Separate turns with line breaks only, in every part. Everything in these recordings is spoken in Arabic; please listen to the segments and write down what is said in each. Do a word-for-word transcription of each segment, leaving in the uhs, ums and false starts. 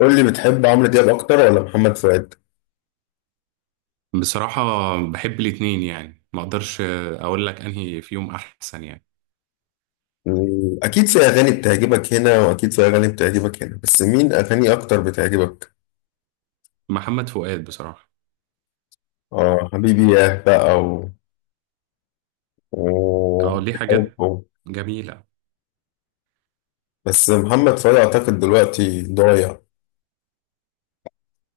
قول لي بتحب عمرو دياب اكتر ولا محمد فؤاد؟
بصراحة، بحب الاتنين، يعني ما اقدرش اقول لك انهي فيهم احسن يعني.
مم، اكيد في اغاني بتعجبك هنا واكيد في اغاني بتعجبك هنا، بس مين اغاني اكتر بتعجبك؟
محمد فؤاد بصراحة.
اه حبيبي ياه بقى و... و...
اه، ليه حاجات
و-
جميلة.
بس محمد فؤاد اعتقد دلوقتي ضايع.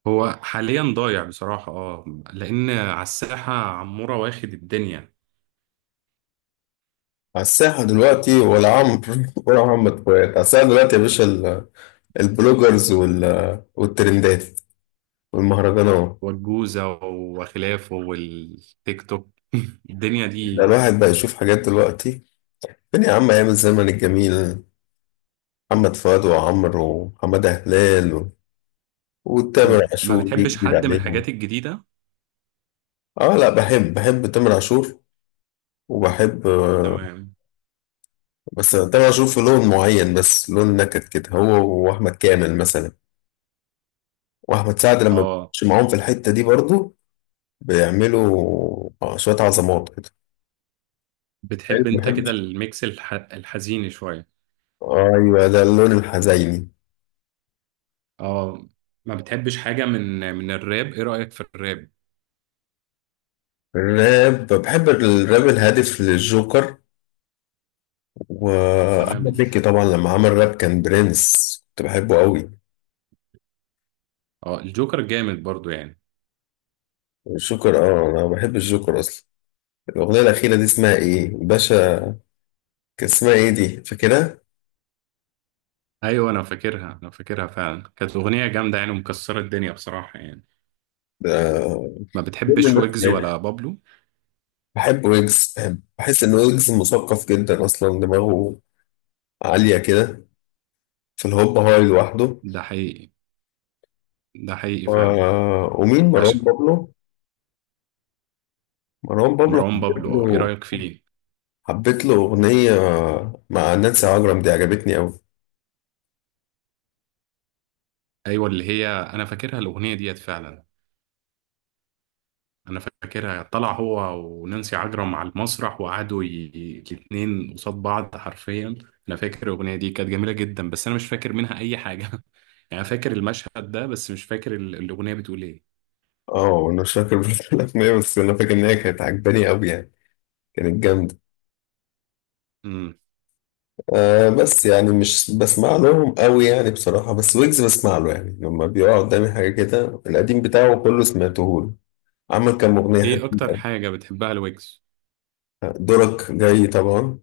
هو حاليا ضايع بصراحة، اه، لان على الساحة عمورة واخد الدنيا
على الساحة دلوقتي ولا عمرو ولا محمد فؤاد على الساحة دلوقتي يا باشا ال- البلوجرز وال... والترندات والمهرجانات.
والجوزة وخلافه والتيك توك. الدنيا
ده
دي.
الواحد بقى يشوف حاجات دلوقتي. فين يا عم ايام الزمن الجميل، محمد فؤاد وعمرو وحمادة هلال و- وتامر
م- ما
عاشور جه
بتحبش
جديد
حد من
عليهم.
الحاجات الجديدة.
اه لا، بحب، بحب تامر عاشور وبحب. آه،
تمام.
بس تامر عاشور في لون معين، بس لون نكد كده، هو واحمد كامل مثلا، واحمد سعد لما
اه،
بيخش معاهم في الحتة دي برضو بيعملوا آه، شوية عظمات كده. أيوة،
بتحب انت
بحب.
كده الميكس الح... الحزين شوية.
ايوه ده اللون الحزيني.
اه، ما بتحبش حاجة من من الراب؟ ايه رأيك في الراب؟
الراب بحب الراب الهادف للجوكر،
تمام.
واحمد
ال-
مكي طبعا لما عمل راب كان برنس كنت بحبه قوي.
اه، الجوكر جامد برضو يعني.
الجوكر اه، انا بحب الجوكر اصلا. الاغنيه الاخيره دي اسمها ايه باشا؟ كان اسمها ايه دي، فاكرها؟
ايوه، انا فاكرها انا فاكرها فعلا، كانت اغنيه جامده يعني ومكسره الدنيا بصراحه يعني.
ده
ما
كل
بتحبش
اللي
ويجز
سمعتها.
ولا بابلو؟
بحب ويجز، بحب بحس ان ويجز مثقف جدا، اصلا دماغه عاليه كده في الهوب هاي لوحده.
ده حقيقي ده حقيقي
و...
فعلا.
ومين مروان
عشان
بابلو؟ مروان بابلو
مروان
حبيت
بابلو، اه، ايه
له
رايك فيه؟
حبيت له اغنيه مع نانسي عجرم دي عجبتني قوي.
ايوه، اللي هي انا فاكرها الاغنيه ديت فعلا، انا فاكرها طلع هو ونانسي عجرم على المسرح وقعدوا ي... ي- الاتنين قصاد بعض حرفيا. انا فاكر الاغنيه دي كانت جميله جدا، بس انا مش فاكر منها اي حاجه. يعني أنا فاكر المشهد ده، بس مش فاكر ال- الاغنيه بتقول ايه.
اه انا مش فاكر برضه الاغنيه، بس انا فاكر ان هي كانت عجباني قوي يعني، كانت جامده. آه بس يعني مش بسمع لهم قوي يعني بصراحة، بس ويجز بسمع له يعني لما بيقع قدامي حاجة كده، القديم بتاعه كله سمعته له. عمل كام أغنية
ايه اكتر
حلوين
حاجة بتحبها الويجز؟
أوي. دورك جاي طبعا،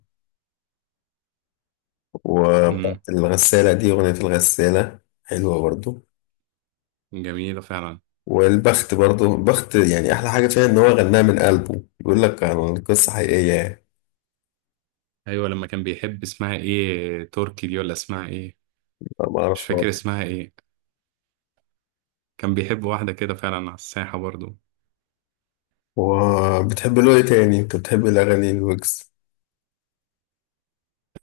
امم،
وبتاعت الغسالة دي، أغنية الغسالة حلوة برضو،
جميلة فعلا.
والبخت برضو، البخت يعني أحلى حاجة فيها إن هو غناها من قلبه، بيقول لك عن قصة حقيقية يعني.
ايوه، لما كان بيحب اسمها ايه تركي دي، ولا اسمها ايه؟
أنا ما
مش
أعرفهاش.
فاكر اسمها ايه. كان بيحب واحدة كده فعلا على الساحة برضو.
وبتحب له إيه تاني؟ أنت بتحب الأغاني الويجز؟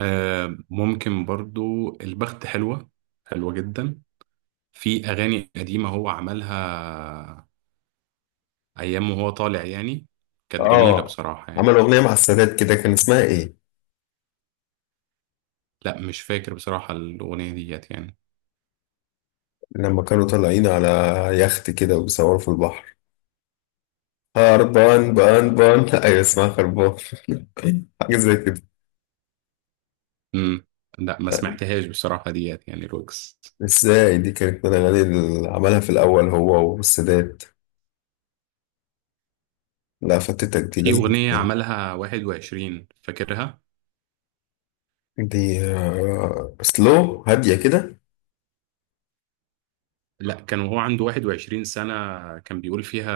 آه، ممكن برضو البخت حلوة، حلوة جدا. في اغاني قديمة هو عملها ايام وهو طالع يعني، كانت جميلة
آه،
بصراحة
عمل
يعني.
أغنية مع السادات كده، كان اسمها إيه؟
لا، مش فاكر بصراحة الاغنية ديت يعني.
لما كانوا طالعين على يخت كده وبيصوروا في البحر، هربان بان بان ايوه اسمها خربان حاجة زي كده.
امم. لا، ما سمعتهاش بصراحة ديت يعني الويجز.
ازاي، دي كانت من الأغاني اللي عملها في الأول هو والسادات. لا فاتتك دي،
في
لازم
أغنية
تسمعها.
عملها واحد وعشرين، فاكرها؟
دي آه، سلو، هادية كده.
لا، كان وهو عنده 21 سنة، كان بيقول فيها،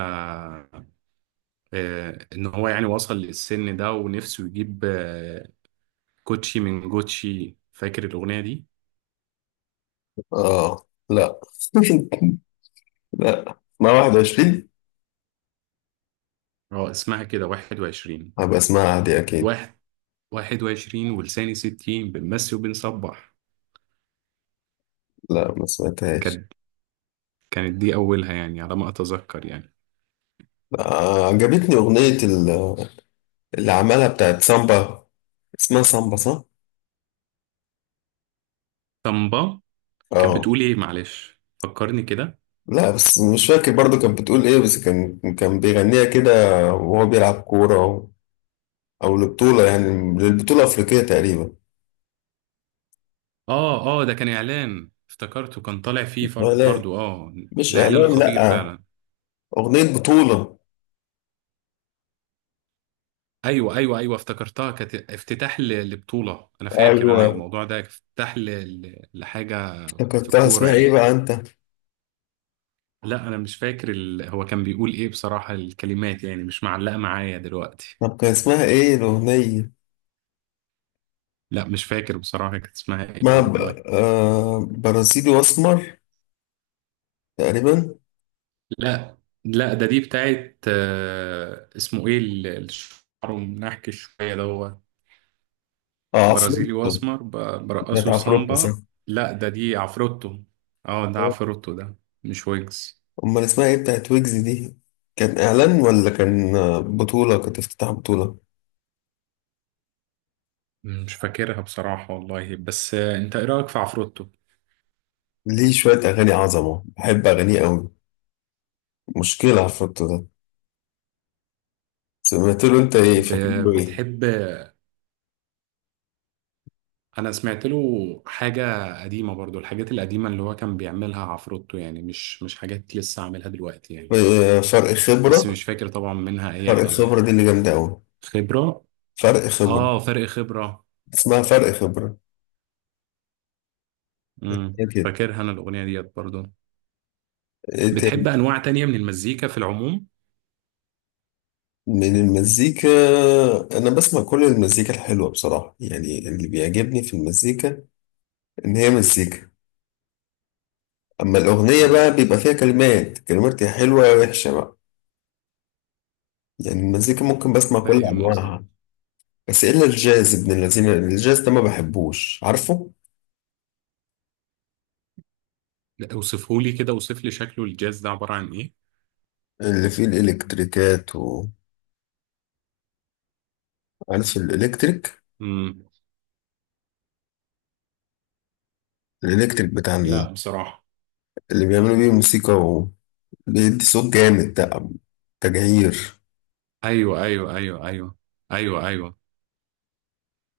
آه، إن هو يعني وصل للسن ده ونفسه يجيب، آه، كوتشي من جوتشي، فاكر الأغنية دي؟
اه لا لا ما واحد وعشرين.
اه، اسمها كده واحد وعشرين،
هبقى اسمعها، هادية أكيد.
واحد 21 ولساني ستين بنمسي وبنصبح.
لا ما سمعتهاش.
كانت كانت دي أولها يعني على ما أتذكر يعني.
آه، عجبتني أغنية ال- اللي عملها بتاعت سامبا، اسمها سامبا صح؟
طنبا. كانت
اه
بتقول إيه؟ معلش فكرني كده.
لا، بس مش فاكر برضو كانت بتقول ايه، بس كان كان بيغنيها كده وهو بيلعب كورة، أو أو لبطولة يعني، للبطولة الأفريقية تقريبا.
اه اه ده كان اعلان افتكرته، كان طالع فيه فر-
إعلان،
برضو، اه،
مش
ده اعلان
إعلان
خطير
لأ،
فعلا.
أغنية بطولة.
ايوه ايوه ايوه، افتكرتها، كانت افتتاح ل- لبطولة. انا فاكر انا
أيوة،
الموضوع ده افتتاح ل- ل- لحاجة في
افتكرتها
الكورة
اسمها ايه
يعني.
بقى أنت؟
لا، انا مش فاكر ال... هو كان بيقول ايه بصراحة. الكلمات يعني مش معلقة معايا دلوقتي.
طب كان اسمها ايه الأغنية؟
لا، مش فاكر بصراحة كانت اسمها ايه
اسمها ب...
والله.
آه... برازيلي وأسمر تقريبا.
لا لا ده دي بتاعت، آه، اسمه ايه ال- الشعر، منحكي شوية ده؟
اه
برازيلي
عفروتو،
واسمر، ب-
كانت
برقصه
عفروتو صح.
سامبا. لا، ده دي عفروتو. اه، ده عفروتو، ده مش ويجز.
أمال اسمها ايه بتاعت ويجز دي؟ كان إعلان ولا كان، آه، بطولة، كانت افتتاح بطولة؟
مش فاكرها بصراحة والله، بس، آه، انت ايه رأيك في عفروتو؟
ليه شوية أغاني عظمة، بحب أغانيه أوي، مشكلة عفروتو ده. سمعت له أنت إيه، فاكر
ب-
له إيه؟
بتحب. انا سمعت له حاجة قديمة، برضو الحاجات القديمة اللي هو كان بيعملها عفروتو يعني، مش مش حاجات لسه عاملها دلوقتي يعني.
آه، فرق
بس
خبرة.
مش فاكر طبعا منها اي
فرق خبرة
حاجة.
دي اللي جامدة أوي.
خبرة.
فرق خبرة،
اه، فرق خبرة.
اسمها فرق خبرة.
امم،
إيه كده،
فاكرها انا الاغنية ديت برضو.
إيه تاني
بتحب انواع تانية من المزيكا في العموم؟
من المزيكا؟ أنا بسمع كل المزيكا الحلوة بصراحة يعني، اللي بيعجبني في المزيكا إن هي مزيكا، أما الأغنية بقى بيبقى فيها كلمات، كلمات يا حلوة يا وحشة بقى. يعني المزيكا ممكن بسمع كل
فاهم قصدك.
أنواعها، بس إلا الجاز ابن الذين، الجاز ده ما بحبوش عارفه.
لا، اوصفهولي كده، اوصف لي شكله، الجاز ده عبارة عن ايه؟
اللي فيه الإلكتريكات وعارف الإلكتريك،
امم.
الإلكتريك بتاع ال-
لا بصراحة.
اللي بيعملوا بيه موسيقى وبيدي صوت جامد ده، تجعير،
ايوه ايوه ايوه ايوه ايوه ايوه،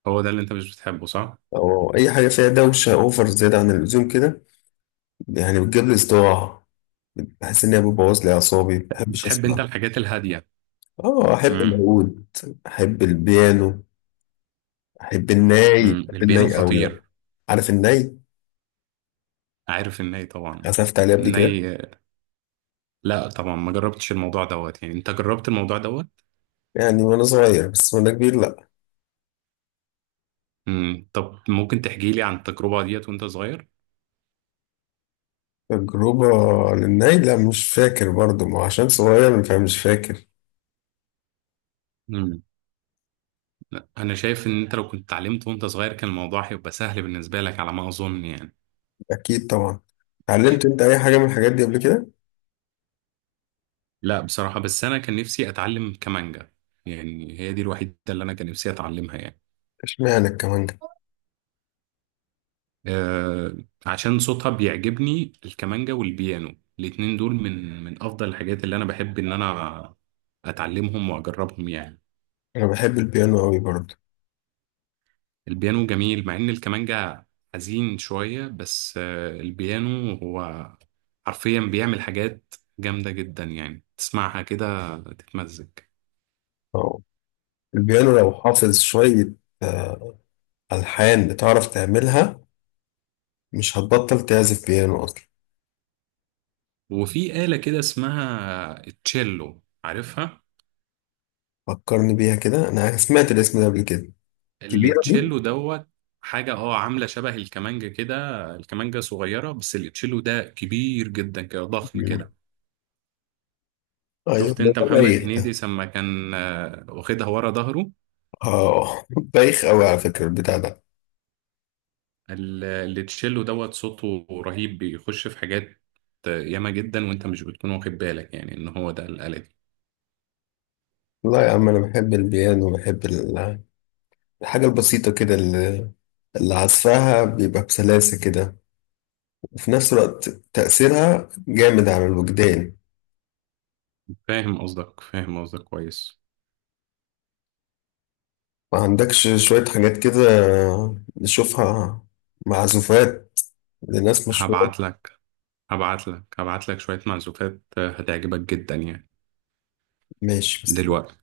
هو ده اللي انت مش بتحبه، صح؟
أو أي حاجة فيها دوشة أوفر زيادة عن اللزوم كده، يعني بتجيب لي صداع، بحس إن هي بتبوظ لي أعصابي، مبحبش
بتحب انت
أسمع.
الحاجات الهادية؟
آه أحب
امم.
العود، أحب البيانو، أحب الناي
امم،
أحب
البيانو
الناي أوي بقى.
خطير.
عارف الناي،
عارف الناي طبعا.
عزفت عليه قبل كده
الناي. لا طبعا، ما جربتش الموضوع دوت يعني. انت جربت الموضوع دوت؟
يعني وأنا صغير، بس وأنا كبير لأ.
امم. طب، ممكن تحكي لي عن التجربة ديت وانت صغير؟
تجربة للناي لا مش فاكر برضو، ما هو عشان صغير فمش فاكر.
امم. انا شايف ان انت لو كنت اتعلمت وانت صغير كان الموضوع هيبقى سهل بالنسبة لك على ما اظن يعني.
أكيد طبعا. اتعلمت أنت أي حاجة من الحاجات دي قبل كده؟
لا بصراحة، بس أنا كان نفسي أتعلم كمانجا، يعني هي دي الوحيدة اللي أنا كان نفسي أتعلمها يعني.
اشمعنى الكمانجة؟
أه، عشان صوتها بيعجبني الكمانجا والبيانو، الاتنين دول من من أفضل الحاجات اللي أنا بحب إن أنا أتعلمهم وأجربهم يعني.
أنا بحب البيانو أوي برضو.
البيانو جميل، مع إن الكمانجا حزين شوية، بس أه البيانو هو حرفيا بيعمل حاجات جامدة جدا يعني، تسمعها كده تتمزج.
أه البيانو لو حافظ شوية آه، ألحان بتعرف تعملها، مش هتبطل تعزف بيانو أصلا.
وفي آلة كده اسمها التشيلو، عارفها؟
فكرني بيها كده، أنا سمعت الاسم ده قبل كده. كبيرة دي؟
التشيلو دوت حاجة، اه، عاملة شبه الكمانجة كده. الكمانجة صغيرة، بس التشيلو ده كبير جدا كده، ضخم
مم.
كده.
أيوة
شفت
ده
انت
ده
محمد
بايخ
هنيدي
ده.
لما كان، آه، واخدها ورا ظهره؟
أه بايخ أوي على فكرة البتاع ده.
ال- التشيلو دوت صوته رهيب، بيخش في حاجات، آه، ياما جدا، وانت مش بتكون واخد بالك يعني ان هو ده الآلة دي.
لا يا عم أنا بحب البيانو، بحب ال- الحاجة البسيطة كده، اللي عزفها بيبقى بسلاسة كده، وفي نفس الوقت تأثيرها جامد على الوجدان.
فاهم قصدك فاهم قصدك كويس.
ما عندكش شوية حاجات كده نشوفها، معزوفات لناس مشهورة؟
هبعت لك هبعت لك هبعت لك شوية معزوفات، آه، هتعجبك جدا يعني.
ماشي بس
دلوقتي.